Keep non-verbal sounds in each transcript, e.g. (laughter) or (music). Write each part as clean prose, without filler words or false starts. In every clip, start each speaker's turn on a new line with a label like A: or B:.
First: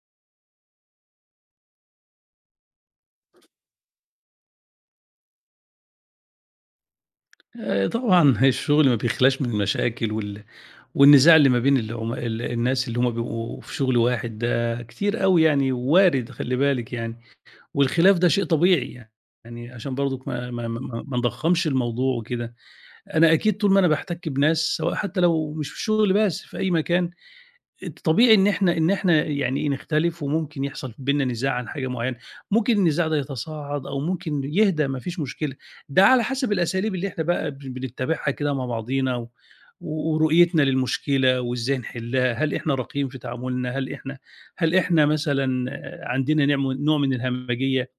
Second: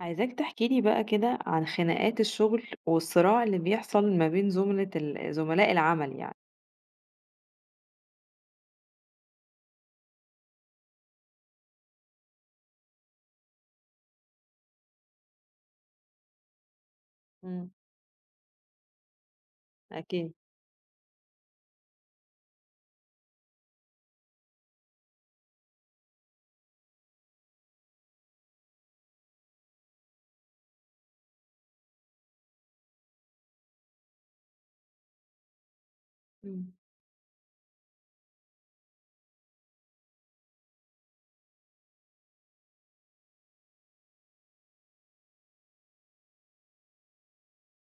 A: عايزاك تحكي لي بقى كده عن خناقات الشغل والصراع اللي بيحصل ما بين زملة ال زملاء العمل يعني.
B: طبعًا (laughs) الشغل ما بيخلاش من المشاكل والنزاع اللي ما بين العم ال الناس اللي هم بيبقوا في شغل واحد، ده كتير أوي يعني وارد، خلّي بالِك يعني،
A: إمم.
B: والخلاف ده شيء طبيعي يعني، عشان برضُك
A: أكيد.
B: ما نضخّمش الموضوع وكده. أنا أكيد طول ما أنا باحتَك بناس، سواء حتى لو مش في الشغل بس، في أي مكان طبيعي إن إحنا يعني نختلف، وممكن يحصل بيننا نزاع عن حاجة معيّنة، ممكن النزاع ده يتصاعد أو ممكن يهدى، ما فيش مشكلة. ده على حسب
A: إمم.
B: الأساليب اللي إحنا بقى بنتّبعها كده مع بعضينا، ورؤيتنا للمشكلة وإزاي نحلّها. هل إحنا راقيين في تعاملنا؟ هل إحنا مثلًا عندنا، نعم، نوع من الهمجية؟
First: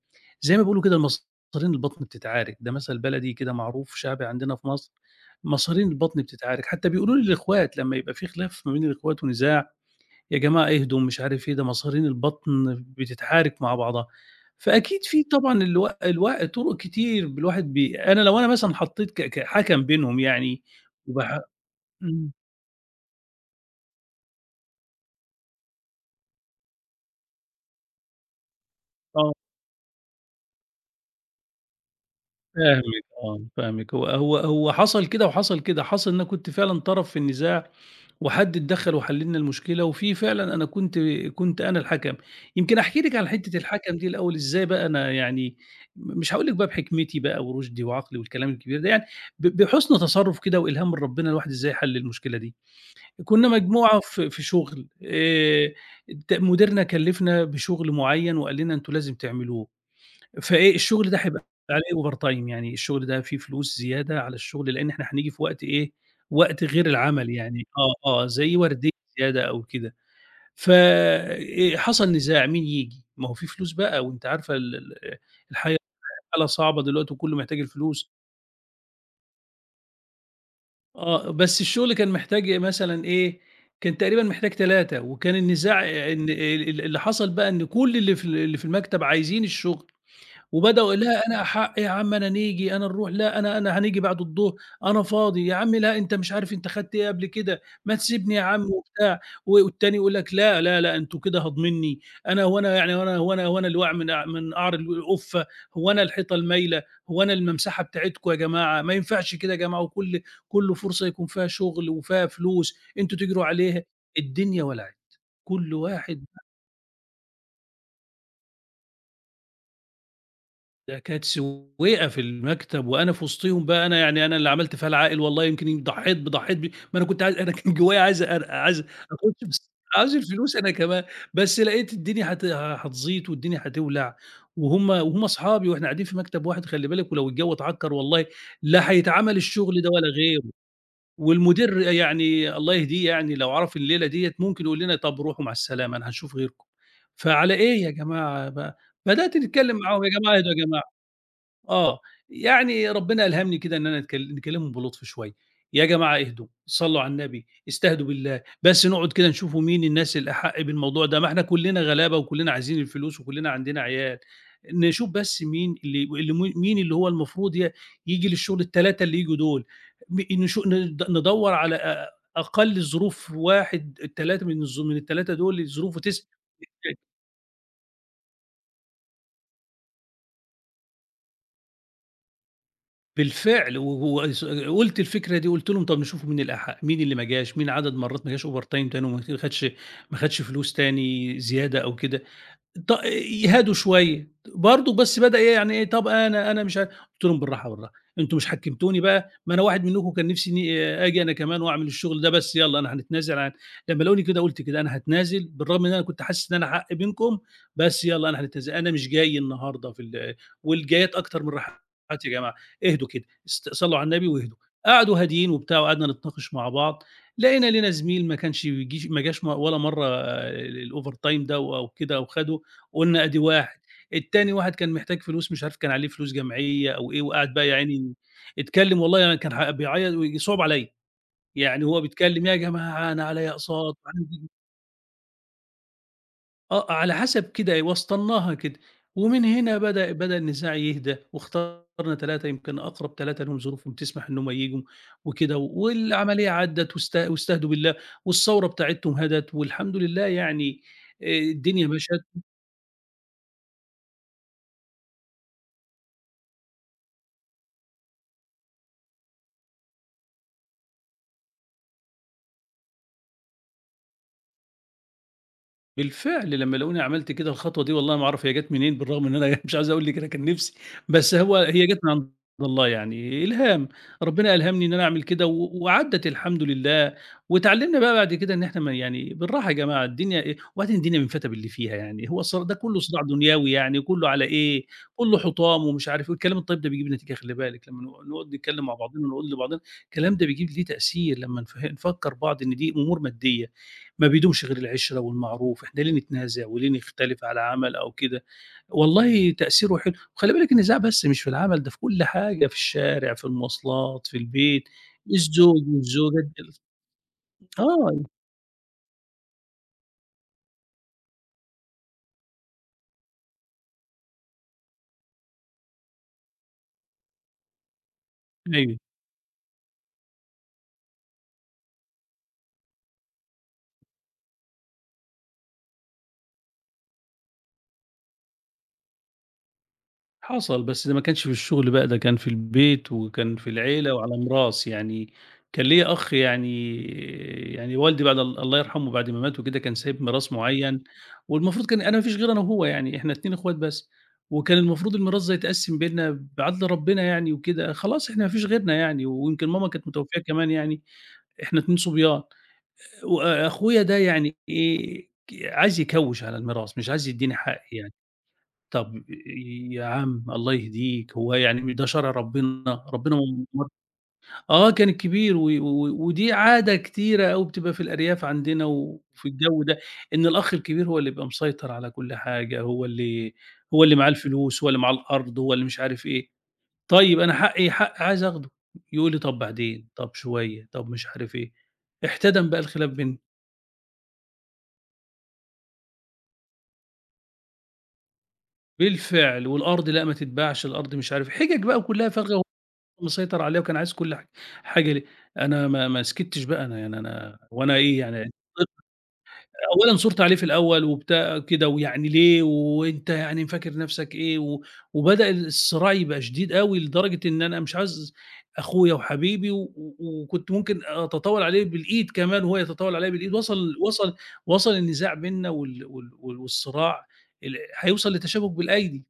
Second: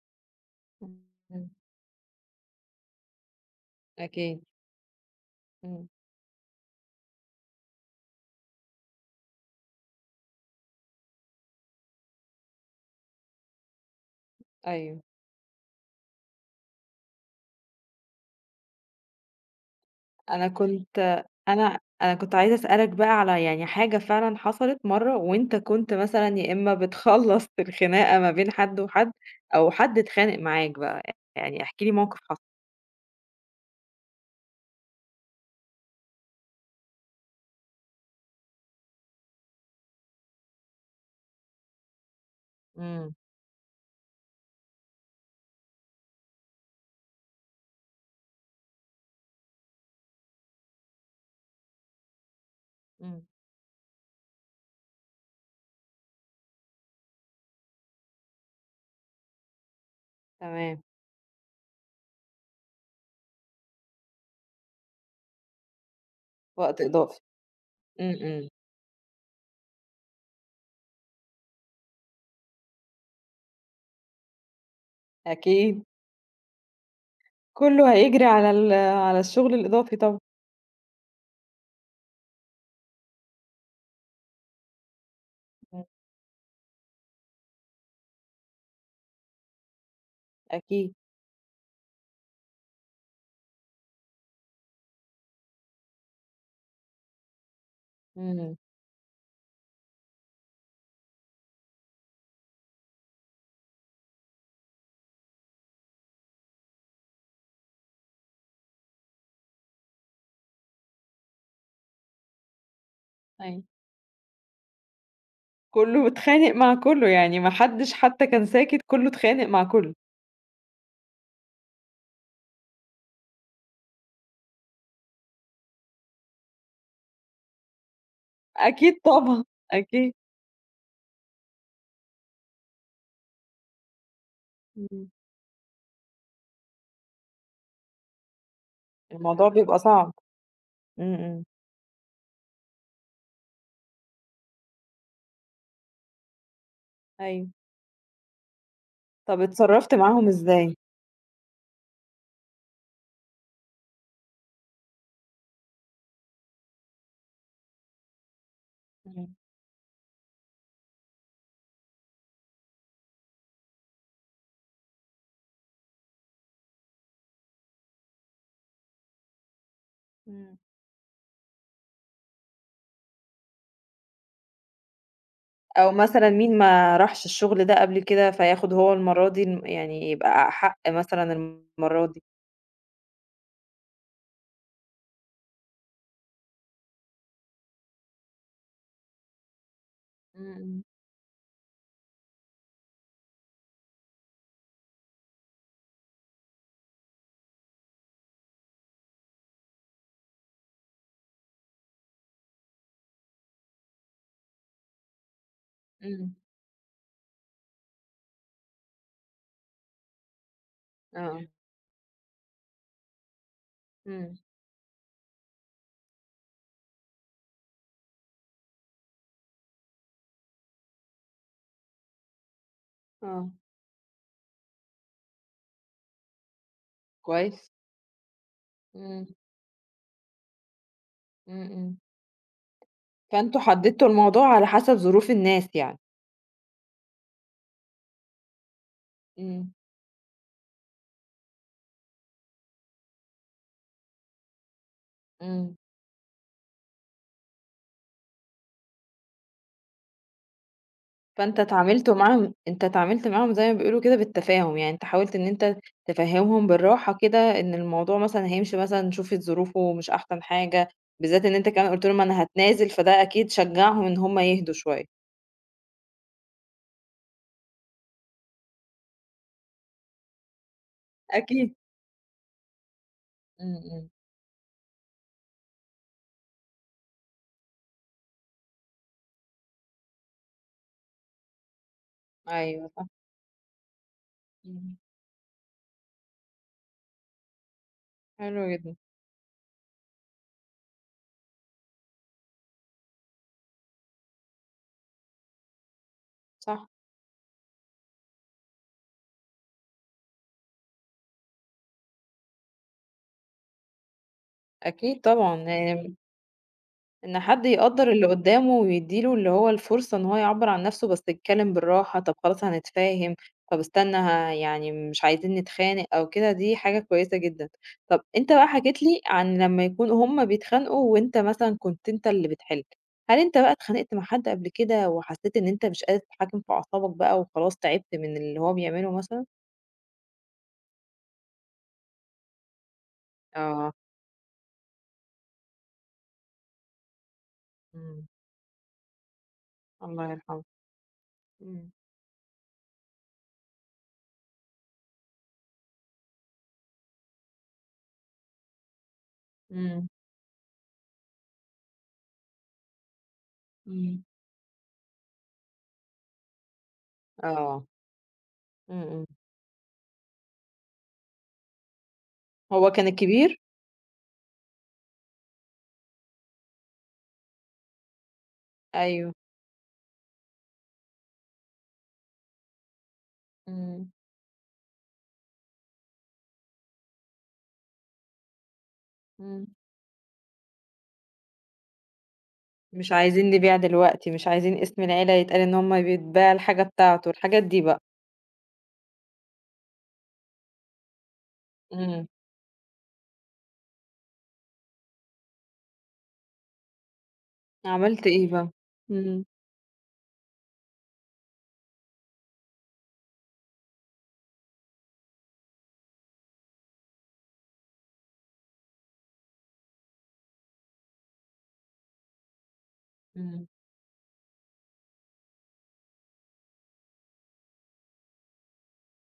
B: زي ما بيقولوا كده،
A: إمم.
B: المصارين البطن بتتعارك، ده مثل بلدي كده معروف شعبي
A: أكيد.
B: عندنا في مصر،
A: إمم.
B: مصارين البطن بتتعارك. حتى بيقولوا للإخوات لمّا يبقى في خلاف ما بين الإخوات ونزاع: يا جماعة اهدوا ومش عارف إيه، ده مصارين البطن بتتحارك مع بعضها.
A: أيوه.
B: فأكيد في طبعًا الو الو طُرق كتير، ب الواحد بي أنا لو أنا مثلًا حطّيت كحَكَم بينهم
A: أنا
B: يعني.
A: كنت
B: وبح
A: أنا
B: إمم،
A: كنت عايزة أسألك بقى على يعني حاجة فعلًا حصلت مرّة وأنت كنت مثلًا يا إمّا بتخلّص (laughs) الخناقة ما بين حد وحد
B: آه،
A: أو حد اتخانق معاك بقى، يعني احكِ لي موقف حصل.
B: فاهمِك، آه، فاهمِك. هو حصل كده وحصل كده، حصل إن أنا كنت فعلًا طرف في النزاع وحد اتدخّل وحَل لنا المشكلة، وفي فعلًا أنا كنت أنا الحَكَم. يمكن أحكي
A: إمم.
B: لِك على حتّة الحَكَم دي الأول، إزاي بقى أنا يعني مش هاقول لِك بقى بحِكمتي بقى ورُشدي وعقلي والكلام الكبير ده، يعني بحُسن تصرُّف كده وإلهام من ربنا، الواحد إزاي حَل المشكلة دي.
A: إمم.
B: كُنّا مجموعة في شُغل، الت مديرنا كلّفنا بشُغل معيّن وقال لنا أنتم لازم تعملوه. فإيه،
A: تمام.
B: الشغل ده هيبقى عليه overtime، يعني الشغل ده فيه فلوس زيادة على الشغل، لإن إحنا هنيجي في وقت إيه، وقت
A: وقت
B: غير
A: إضافي.
B: العمل، يعني آه،
A: إمم،
B: آه،
A: إمم.
B: زي وردية زيادة أو كده. ف حصل نزاع مين ييجي، ما هو في فلوس بقى وأنتِ عارفة ال ال الحياة،
A: أكيد.
B: حالة صعبة دلوقتي وكلّه محتاج
A: كله
B: الفلوس.
A: هيجري على على الشغل الإضافي طبعًا،
B: آه، بس الشغل كان محتاج مثلًا إيه، كان تقريبًا محتاج 3، وكان النزاع
A: إمم،
B: إن اللي حصل بقى إن كل اللي في المكتب عايزين الشغل.
A: أكيد.
B: وبدأوا: "لأ، أنا أحق يا عم، أنا نيجي، أنا نروح، لأ، أنا هنيجي بعد الضهر، أنا فاضي، يا عم لأ، أنت مش عارف أنت خدت إيه قبل كده، ما تسيبني يا
A: إمم،
B: عم." وبتاع. والتاني يقول لك: "لأ، لا، لأ، أنتم كده هاضمني، أنا هو أنا يعني هو أنا اللي واقع من من قعر القفة، هو أنا الحيطة المايلة، هو أنا الممسحة بتاعتكم يا جماعة، ما ينفعش كده يا جماعة، وكل فرصة يكون فيها شغل وفيها فلوس، أنتم تجروا
A: أيوه.
B: عليها." الدنيا ولعت، كل
A: كله
B: واحد.
A: اتخانق مع كله، يعني ما حدش حتى كان ساكت، كله اتخانق مع كله.
B: ده كانت سويقة في المكتب، وأنا في وسطيهم، بقى أنا يعني أنا اللي عملت فيها العاقل، والله يمكن ضحّيت ب ضحّيت ب ما أنا كنت عايز، أنا كان جوايا عايز عايز
A: أكيد
B: أخُش
A: طبعًا،
B: بس،
A: أكيد.
B: عايز الفلوس أنا كمان، بس لقيت الدنيا هتزيط والدنيا هتولع، وهُم
A: إمم.
B: وهُم أصحابي وإحنا قاعدين في مكتب واحد خلّي بالك، ولو الجو اتعكّر والله لا هيتعمل
A: الموضوع بيبقى
B: الشغل ده ولا
A: صعب.
B: غيره.
A: إمم، إمم.
B: والمدير يعني الله يهديه، يعني لو عرف الليلة ديّة ممكن يقول لنا طَب روحوا مع السلامة، أنا هاشوف غيركم.
A: أيوه.
B: فعلى إيه يا جماعة بقى؟ بدأت
A: طب
B: نتكلّم
A: اتصرّفت
B: معاهم: يا
A: معاهم
B: جماعة اهدوا يا
A: إزاي؟
B: جماعة. آه، يعني ربنا ألهمني كده، إن أنا نكلمهم بلطف شوية، يا جماعة اهدوا، صلّوا على النبي، استهدوا بالله، بس نقعد كده
A: إمم،
B: نشوفوا مين الناس الأحق بالموضوع ده، ما إحنا كلنا غلابة وكلنا عايزين الفلوس وكلنا عندنا عيال، نشوف بس مين اللي اللي م مين اللي هو المفروض ييجي للشغل، ال3 اللي ييجوا دول، م
A: إمم.
B: نشو ند ندوّر على أقل ظروف واحد، ال3 من ال3 دول
A: أو
B: ظروفه تسمح.
A: مثلًا مين ما راحش الشغل ده قبل كده، فياخد هو المرّة دي يعني يبقى أحق مثلًا المرّة دي؟
B: بالفعل، و وس قُلت الفكرة دي، قُلت لهم: طَب نشوفوا مين الأحق، مين اللي ما جاش، مين عدد مرّات ما جاش overtime تاني وما خدش ما خدش
A: إمم،
B: فلوس
A: إمم،
B: تاني زيادة أو كده، يهادوا شوية، برضه بس بدأ إيه يعني إيه: "طَب أنا، أنا مش ع..." قُلت لهم: "بالراحة، بالراحة، أنتم مش حكّمتوني بقى، ما أنا واحد منكم كان نِفْسي إني آه، آجي أنا كمان وأعمل الشغل ده، بس يالّا أنا هنتنازل عن..." لمّا لقوني كده قُلت كده، أنا هاتنازل، بالرغم إن أنا كنت
A: إمم،
B: حاسس إن أنا حق بينكم، بس يالّا أنا هانتنازل، أنا مش جاي النهارده في ال والجايات
A: آه،
B: أكتر من راحات يا جماعة، اهدوا كده، صلّوا على النبي
A: إمم،
B: واهدوا." قعدوا هاديين وبتاع، وقعدنا نتناقش مع بعض، لقينا لينا زميل ما كانش بيجيش، ما جاش ولا مرّة الovertime ده أو كده أو خَده، قُلنا أدي
A: آه،
B: واحد. التاني واحد كان محتاج فلوس، مش عارف، كان عليه فلوس جمعية أو إيه، وقعد بقى
A: كويس،
B: يا عيني اتكلم، والله
A: إمم،
B: يعني كان بيعيط ويصعب عليَّ،
A: إمم،
B: يعني
A: إمم.
B: هو بيتكلم: يا جماعة أنا عليَّ
A: فأنتم
B: أقساط
A: حددتوا
B: عندي.
A: الموضوع على حسب ظروف الناس يعني.
B: آه، على حسب كده وسطناها كده، ومن
A: إمم،
B: هنا بدأ النزاع يهدى، واخترنا 3، يمكن أقرب 3 لهم ظروفهم تسمح إن هم ييجوا وكده،
A: إمم.
B: والعملية عدّت، واستهدوا بالله، والثورة بتاعتهم هدت والحمد لله، يعني
A: فأنت
B: الدنيا
A: اتعاملت
B: مشت.
A: معاهم أنت اتعاملت معاهم زي ما بيقولوا كده بالتفاهم، يعني أنت حاولت إن أنت تفهّمهم بالراحة كده إن الموضوع مثلًا هيمشي مثلًا شوفِت ظروفه مش أحسن حاجة، بالذات إن أنت كمان قُلت لهم أنا هاتنازل، فده أكيد شجّعهم إن هم يهدوا شوية.
B: بالفعل لمّا لقوني عملت كده الخطوة دي، والله ما أعرف هي جات منين، بالرغم إن أنا (laughs) مش عايز أقول لِك أنا كان نفسي، بس
A: أكيد.
B: هي جات من عند الله، يعني
A: إمم،
B: إلهام.
A: إمم.
B: ربنا ألهمني إن أنا أعمل كده، وعدّت الحمد لله، واتعلمنا بقى بعد كده إن إحنا ما يعني، بالراحة يا جماعة، الدنيا إيه وبعدين، الدنيا بنفتى باللي فيها يعني، هو الصرا ده
A: أيوه
B: كُلّه
A: صح.
B: صراع دنيوي يعني كُلّه على إيه،
A: إمم،
B: كُلّه حطام ومش عارف إيه، والكلام الطيب ده بيجيب نتيجة خلّي بالِك، لمّا نقعد
A: حلو
B: نتكلم مع
A: جدًا.
B: بعضنا ونقول لبعضنا الكلام ده بيجيب ليه تأثير لمّا نفكّر بعض إن دي أمور مادية. ما بيدومش غير العِشرة والمعروف، إحنا ليه نتنازع
A: صح،
B: وليه نختلف على عمل أو كده، والله تأثيره حلو. وخلّي بالِك النزاع بس مش في العمل، ده في كل حاجة، في الشارع، في المواصلات، في البيت،
A: أكيد
B: الزوج
A: طبعًا.
B: والزوجة،
A: إن حد يقدّر
B: آه،
A: اللي قدّامه ويدّي له اللي هو الفرصة إن هو يعبّر عن نَفْسه، بس يتكلّم بالراحة، طَب خلاص هنتفاهم، طَب استنى يعني مش عايزين نتخانق أو كده، دي حاجة كويسة جدًا. طَب أنت بقى
B: أيوه.
A: حكيت لي عن لمّا يكون هُم بيتخانقوا وأنت مثلًا كنت أنت اللي بتحِل، هل أنت بقى اتخانقت مع حد قبل كده وحسّيت إن أنت مش قادر تتحكّم في أعصابك بقى وخلاص تعبت من اللي هو بيعمله مثلًا؟
B: حصل، بس ده ما كانش في الشغل بقى، ده كان في البيت وكان في
A: آه،
B: العيلة وعلى ميراث، يعني كان ليّا أخ، يعني والدي
A: إمم،
B: بعد الله يرحمه بعد ما مات وكده كان سايب
A: الله
B: ميراث
A: يرحمه.
B: معيّن، والمفروض
A: إمم،
B: كان أنا ما فيش غير أنا وهو، يعني إحنا 2 اخوات بس، وكان المفروض الميراث ده يتقسّم بيننا بعدل ربنا يعني وكده، خلاص إحنا ما فيش غيرنا يعني، ويمكن ماما كانت
A: إمم،
B: متوفية كمان يعني، إحنا 2 صبيان، وأخويا ده
A: إمم،
B: يعني إيه، عايز يكوّش على الميراث، مش عايز يدّيني حقي
A: آه،
B: يعني.
A: إمم،
B: طب
A: إمم.
B: يا عم الله يهديك، هو يعني ده شرع
A: هو
B: ربنا،
A: كان
B: ربنا
A: الكبير؟
B: ما- آه كان الكبير، و و ودي عادة كتيرة أوي بتبقى في الأرياف عندنا
A: أيوه.
B: وفي الجو ده، إن الأخ الكبير هو اللي بيبقى مسيطر على كل حاجة، هو اللي هو
A: إمم،
B: اللي معاه الفلوس، هو اللي معاه الأرض، هو اللي مش عارف إيه. طيب أنا حقي حق عايز آخده، يقول لي طب
A: إمم.
B: بعدين، طب شوية، طب مش عارف إيه. احتدم بقى الخلاف
A: مش
B: بيننا،
A: عايزين نبيع دلوقتي، مش عايزين اسم العيلة يتقال إن هم بيتباع الحاجة بتاعته، الحاجات دي بقى.
B: بالفعل، والأرض لأ ما تتباعش، الأرض، مش عارف، حجج بقى
A: إمم.
B: كلها فارغة، مسيطر عليها وكان عايز كل حاجة، ليه؟ أنا ما سكتش بقى، أنا يعني أنا هو أنا إيه
A: عملت إيه
B: يعني.
A: بقى؟ إمم.
B: أولًا صُرت عليه في الأول وبتاع كده، ويعني ليه وأنت يعني مفكر نَفْسك إيه، وبدأ الصراع يبقى شديد أوي لدرجة إن أنا مش عايز أخويا وحبيبي، و و وكنت ممكن أتطاول عليه بالإيد كمان وهو يتطاول عليّا بالإيد،
A: إمم،
B: وصل النزاع بيننا والصراع هيوصل لتشابك بالأيدي.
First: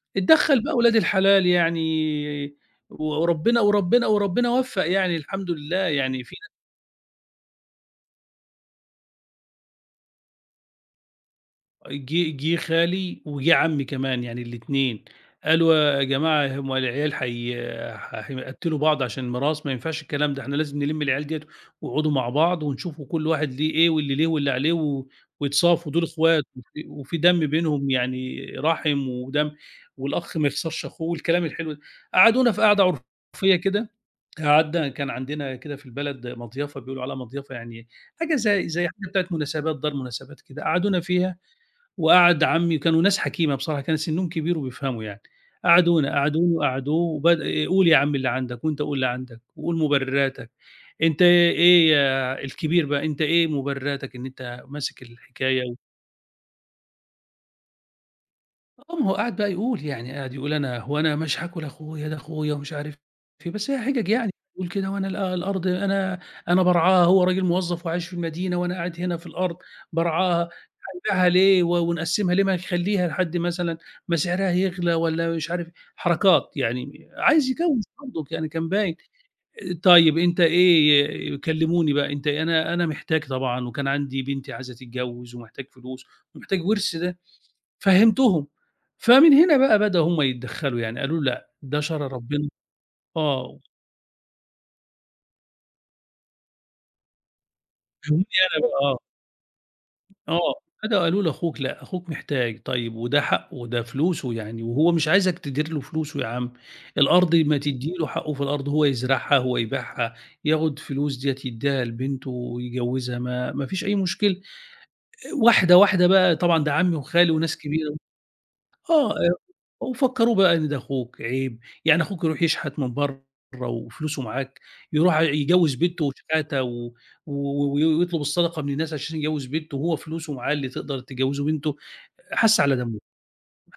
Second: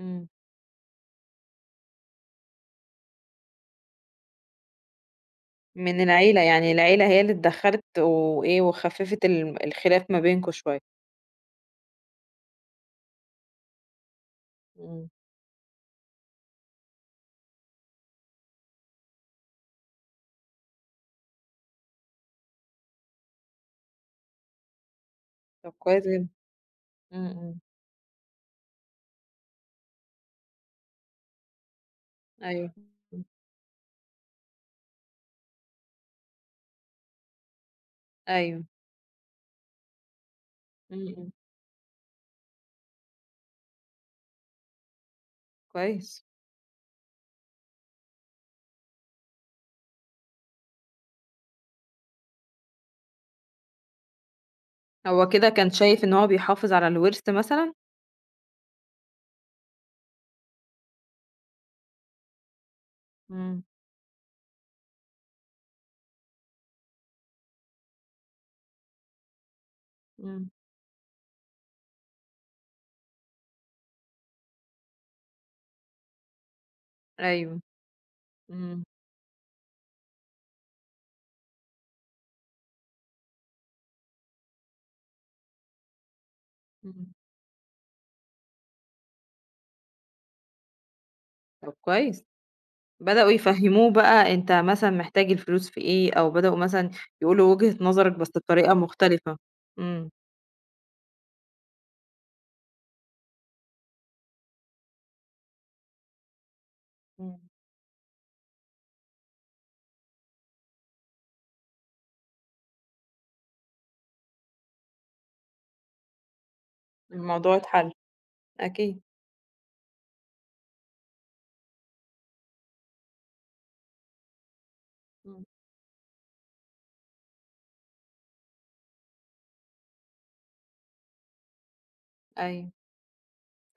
A: إمم.
B: اتدخّل بقى ولاد الحلال يعني، وربنا وفّق يعني الحمد لله،
A: من
B: يعني في،
A: العيلة، يعني العيلة هي اللي اتدخّلت وإيه، وخفّفت الخلاف ما بينكم شوية.
B: جه خالي وجه عمي كمان يعني الاتنين،
A: إمم.
B: قالوا: يا جماعة هم العيال حي ح هيقتلوا بعض عشان الميراث، ما ينفعش الكلام ده، إحنا لازم نلم العيال ديّة ويقعدوا مع بعض ونشوفوا كل واحد ليه إيه واللي ليه واللي عليه،
A: طب
B: ويتصافوا، دول
A: كويس جدًا.
B: إخوات وفي
A: إمم،
B: دم
A: إمم.
B: بينهم يعني رحم ودم، والأخ ما يخسرش أخوه والكلام الحلو ده. قعدونا في
A: أيوه،
B: قعدة
A: إمم،
B: عُرفية كده، قعدنا، كان عندنا كده في البلد مضيَفة بيقولوا عليها مضيَفة، يعني حاجة
A: أيوه،
B: زي حاجة بتاعة مناسبات، دار مناسبات كده، قعدونا
A: إمم، إمم،
B: فيها، وقعد عمي، وكانوا ناس حكيمة بصراحة، كان سنّهم كبير وبيفهموا يعني، قعدونا،
A: كويس.
B: قعدوني وقعدوه، قُل يا عم اللي عندك وأنت قُل اللي عندك وقُل مبرراتك، أنت إيه يا الكبير بقى، أنت إيه مبرراتك إن أنت ماسك
A: هو كده
B: الحكاية.
A: كان شايف إن هو بيحافظ على الوِرث مثلًا؟
B: آه، ما هو قعد بقى يقول، يعني قعد يقول: "أنا هو أنا مش هاكل أخويا، ده أخويا." ومش عارف إيه،
A: إمم،
B: بس هي حِجَج يعني، يقول كده: "وأنا الأرض أنا بارعاها، هو راجل موظّف وعايش في المدينة وأنا قاعد هنا في الأرض بارعاها،
A: إمم.
B: هنبيعها ليه ونقسّمها ليه، ما نخلّيها لحد مثلًا ما سعرها يغلى." والّا مش عارف إيه، حركات يعني، عايز
A: أيوه،
B: يكوّف برضه يعني كان
A: إمم،
B: باين. طيب أنت إيه؟ كلّموني بقى، أنت إيه؟ أنا محتاج طبعًا، وكان عندي بنتي عايزة تتجوّز ومحتاج فلوس ومحتاج ورث
A: إمم،
B: ده. فهّمتهم، فمن هنا بقى بدأوا هُم يتدخّلوا، يعني قالوا لأ،
A: طب
B: ده شرع
A: كويس.
B: ربنا.
A: بدأوا
B: آه،
A: يفهّموه بقى أنت مثلًا محتاج الفلوس في إيه، أو بدأوا مثلًا يقولوا وجهة نظرك
B: فهموني
A: بس
B: أنا
A: بطريقة
B: بقى.
A: مختلفة. إمم،
B: آه، آه، بدأوا قالوا لأخوك لأ، أخوك محتاج، طيب وده حقه، وده فلوسه يعني وهو مش عايزك تدير له فلوسه يا عم، الأرض
A: إمم،
B: ما تدّي له حقه في الأرض، هو يزرعها، هو يبيعها، ياخد فلوس ديّة يدّيها لبنته ويجوّزها، ما فيش أي مشكلة، واحدة، واحدة بقى طبعًا ده عمي وخالي وناس
A: الموضوع اتحل،
B: كبيرة.
A: أكيد،
B: آه، وفكّروه بقى إن ده أخوك، عيب، يعني أخوك يروح يشحت من برّه وفلوسه معاك، يروح
A: إمم،
B: يجوّز بنته وشحاتة و و ويطلب الصدقة من الناس عشان يجوّز بنته وهو فلوسه معاه اللي تقدر تجوّزه بنته، حَس
A: أيوه.
B: على دمُّه،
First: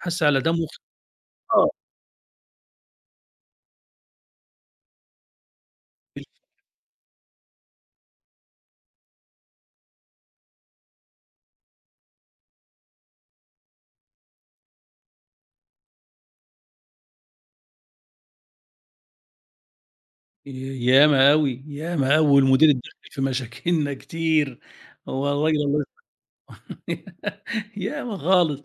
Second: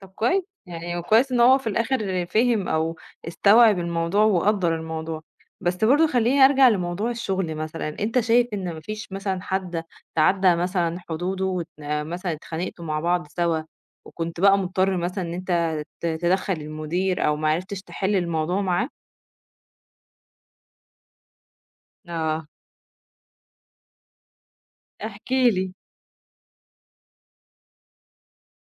A: طب
B: على
A: كويس،
B: دمُّه.
A: يعني كويس إن هو في
B: آه،
A: الآخر فِهم أو استوعب الموضوع وقدّر الموضوع. بس برضه خلّيني أرجع لموضوع الشغل مثلًا، أنت شايف إن ما فيش مثلًا حد تعدّى مثلًا حدوده آه مثلًا اتخانقتوا مع بعض سوا، وكنت بقى مضطر مثلًا إن أنت تدخّل المدير أو ما عرفتش تحل الموضوع معاه؟
B: ياما أوي، ياما أوي
A: آه،
B: والمدير اتدخّل في مشاكلنا كتير، هو
A: احكِ
B: الراجل
A: لي.
B: الله (laughs) ياما خالص.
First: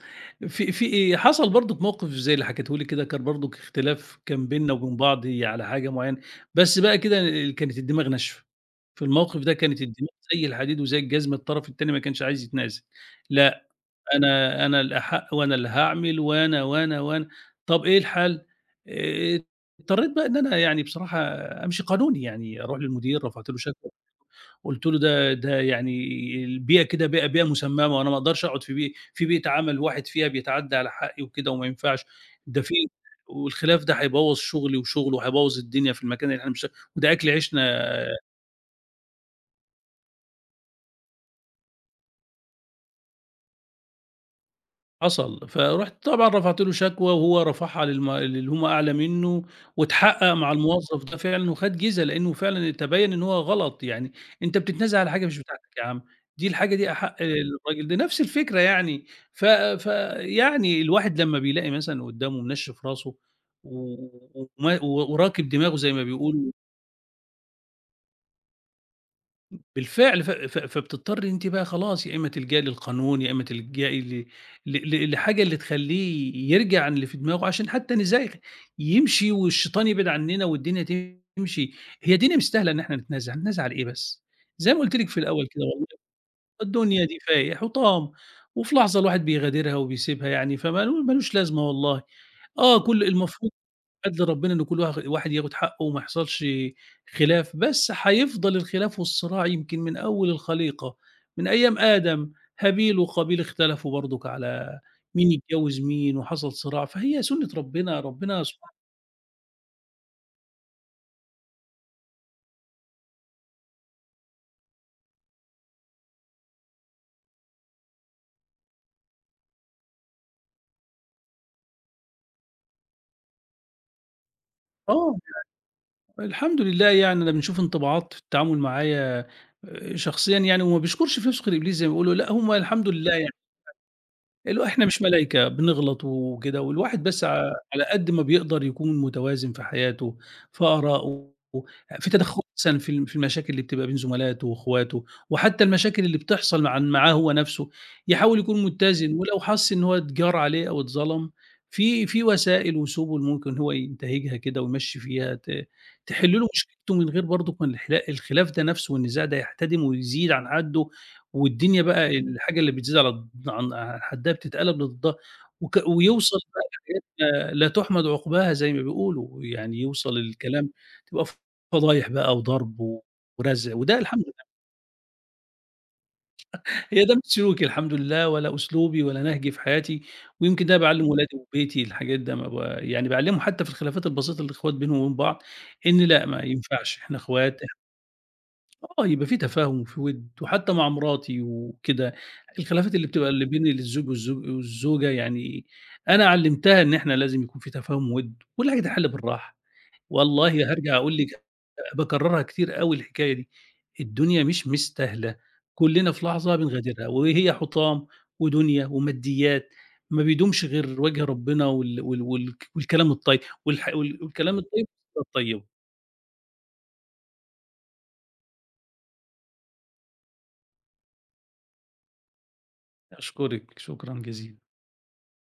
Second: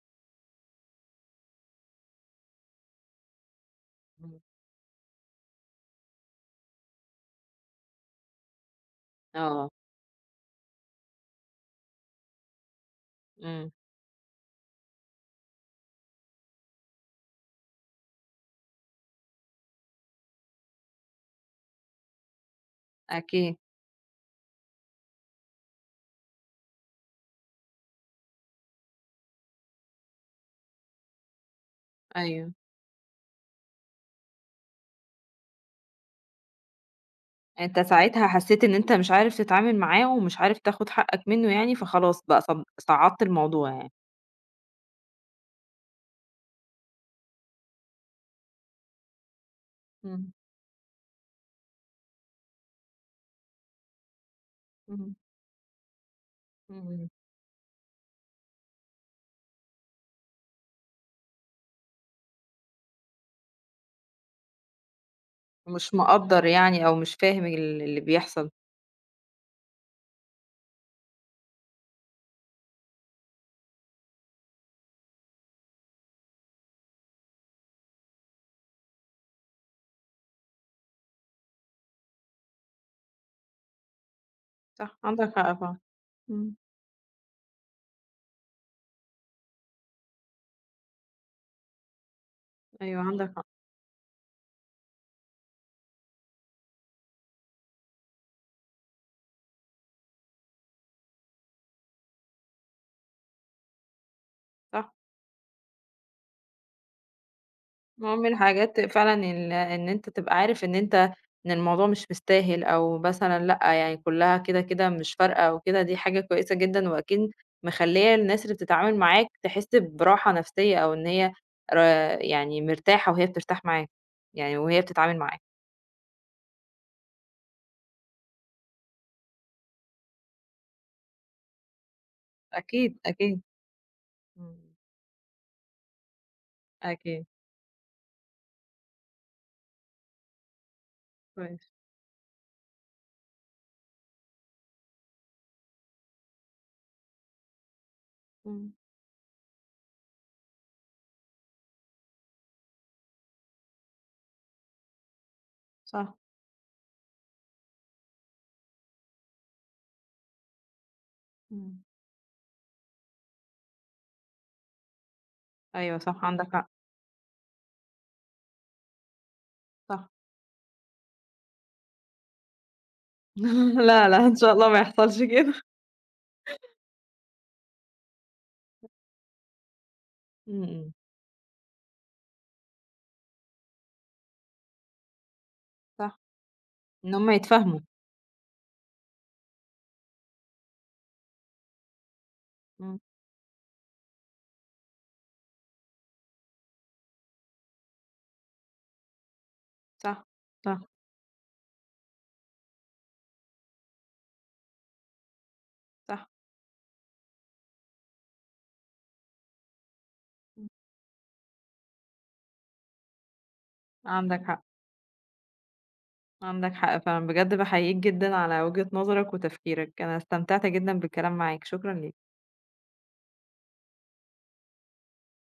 B: في إيه، حصل برضُك موقِف زي اللي حكيته لي كده، كان برضُك اختلاف
A: إمم.
B: كان بيننا وبين بعض على حاجة معيّنة، بس بقى كده كانت الدماغ ناشفة. في الموقِف ده
A: آه،
B: كانت الدماغ زي الحديد وزي الجزمة، الطرف التاني ما كانش عايز يتنازل. لأ،
A: إمم،
B: أنا الأحق وأنا اللي هاعمل وأنا، وأنا، وأنا. طَب إيه الحل؟ آآ، اضطريت بقى إن أنا يعني بصراحة أمشي قانوني، يعني أروح للمدير، رفعت له
A: أكيد،
B: شكوى. قُلت له: "ده ده يعني البيئة كده بيئة مسممة، وأنا ما أقدرش أقعد في في بيئة عمل الواحد فيها بيتعدى على حقي وكده وما ينفعش،
A: أيوه.
B: ده في والخلاف ده هيبوّظ شغلي وشغله، وهيبوّظ الدنيا في المكان اللي إحنا مش" وده أكل عيشنا.
A: أنت ساعتها حسّيت إن أنت مش عارف تتعامل معاه ومش عارف تاخُد حقّك منّه يعني، فخلاص بقى صعّدت الموضوع يعني.
B: حصل، فرُحت طبعًا رفعت له شكوى وهو رفعها للي هم أعلى منّه،
A: إمم،
B: واتحقق مع الموظف ده فعلًا وخد جِزا، لإنه فعلًا تبيّن إن هو غلط، يعني أنت بتتنازل على
A: إمم،
B: حاجة مش بتاعتك يا عم، دي الحاجة دي
A: إمم.
B: أحق الراجل ده، نفس الفكرة يعني. ف فيعني الواحد لمّا بيلاقي مثلًا قدّامه منشِّف راسه و وما و وراكب دماغه زي
A: مش
B: ما
A: مقدّر
B: بيقولوا
A: يعني أو مش فاهم اللي بيحصل،
B: بالفعل، ف ف فبتضطري أنتِ بقى خلاص يا إمّا تلجئي للقانون، يا إمّا تلجئي ل ل ل لحاجة اللي تخلّيه يرجع عن اللي في دماغه عشان حتى نزاغ يمشي والشيطان يبعد عنّنا والدنيا تمشي، هي الدنيا مستاهلة إن إحنا نتنازع، هنتنازع على إيه بس؟ زي ما قُلت
A: صح،
B: لِك في
A: عندك
B: الأول
A: حق
B: كده
A: فعلًا.
B: والله
A: إمم.
B: الدنيا دي فايح حطام، وفي لحظة الواحد بيغادرها وبيسيبها يعني فما ما لوش لازمة والله. آه،
A: أيوه،
B: كل
A: عندك حق،
B: المفروض عدل ربنا إن كل واحد ياخد حقه وما يحصلش خلاف، بس هيفضل الخلاف والصراع يمكن من أول الخليقة، من أيام آدم، هابيل وقابيل اختلفوا برضُك على
A: صح.
B: مين يتجوّز مين وحصل صراع، فهي سُنّة ربنا،
A: هو من
B: ربنا سبحانه.
A: الحاجات فعلًا إن أنت تبقى عارف إن أنت إن الموضوع مش مستاهل أو مثلًا لأ، يعني كلّها كده، كده مش فارقة أو كده، دي حاجة كويسة جدًا وأكيد مخلّية الناس اللي بتتعامل معاك تحس براحة نفسية أو إن هي ر يعني مرتاحة وهي بترتاح معاك، يعني وهي
B: آه،
A: بتتعامل معاك.
B: الحمد لله يعني أنا بنشوف انطباعات في التعامل معايا شخصيًا يعني وما بيشكرش في نفسه غير إبليس زي ما بيقولوا، لأ هم الحمد
A: أكيد،
B: لله يعني.
A: أكيد.
B: الو
A: إمم.
B: إحنا مش ملايكة، بنغلط وكده، والواحد بس
A: أكيد.
B: على قد ما بيقدر يكون متوازن في حياته، في آرائه،
A: كويس.
B: في تدخُّل مثلًا في في المشاكل اللي بتبقى بين زملاته وأخواته، وحتى المشاكل اللي بتحصل معاه هو نَفْسه، يحاول يكون
A: إمم.
B: متّزن، ولو حَس إن هو اتجار عليه أو اتظلم، في وسائل وسُبُل ممكن هو ينتهجها كده ويمشّي فيها
A: صح.
B: تحِل له مشكلته من غير برضه ما الحلا الخلاف ده نَفْسه والنزاع ده يحتدم ويزيد عن حده
A: إمم.
B: والدنيا بقى الحاجة اللي بتزيد على الض عن عن حدّها بتتقلب لضدها،
A: أيوه صح،
B: ويوصل
A: عندك
B: بقى
A: حق.
B: لحاجات ما لا تُحمد عُقباها زي ما بيقولوا، يعني
A: صح.
B: يوصل الكلام تبقى فضايح بقى وضرب ورزع،
A: (laughs)
B: وده
A: لا،
B: الحمد
A: لا، إن
B: لله
A: شاء الله ما يحصلش كده.
B: هي ده مش سلوكي الحمد لله ولا أسلوبي ولا نهجي في حياتي،
A: إمم،
B: ويمكن ده
A: إمم.
B: باعلّم ولادي وبيتي الحاجات ده ما ب يعني باعلّمهم حتى في الخلافات البسيطة اللي الإخوات بينهم وبين بعض، إن
A: صح.
B: لأ ما ينفعش
A: إن
B: إحنا
A: هم
B: إخوات.
A: يتفاهموا.
B: آه، يبقى في تفاهم وفي وِد، وحتى مع مراتي وكده، الخلافات
A: إمم.
B: اللي بتبقى اللي بين الزوج والزوجة يعني أنا علّمتها إن إحنا لازم يكون في تفاهم وِد، كل حاجة تتحل بالراحة،
A: صح،
B: والله
A: صح،
B: هارجع أقول لِك باكررها كتير أوي الحكاية دي، الدنيا مش مستاهلة، كلّنا في
A: صح.
B: لحظة بنغادرها، وهي حُطام ودنيا وماديات، ما بيدومش غير وجه ربنا والكلام الطيب والح وال
A: عندك
B: والكلام
A: حق،
B: الطيب والصلة الطيبة،
A: عندك حق فعلًا. بجد باحييك جدًا على وجهة نظرك وتفكيرك. أنا استمتعت جدًا بالكلام معاك، شكرًا ليك.
B: أشكرِك، شكرًا جزيلًا.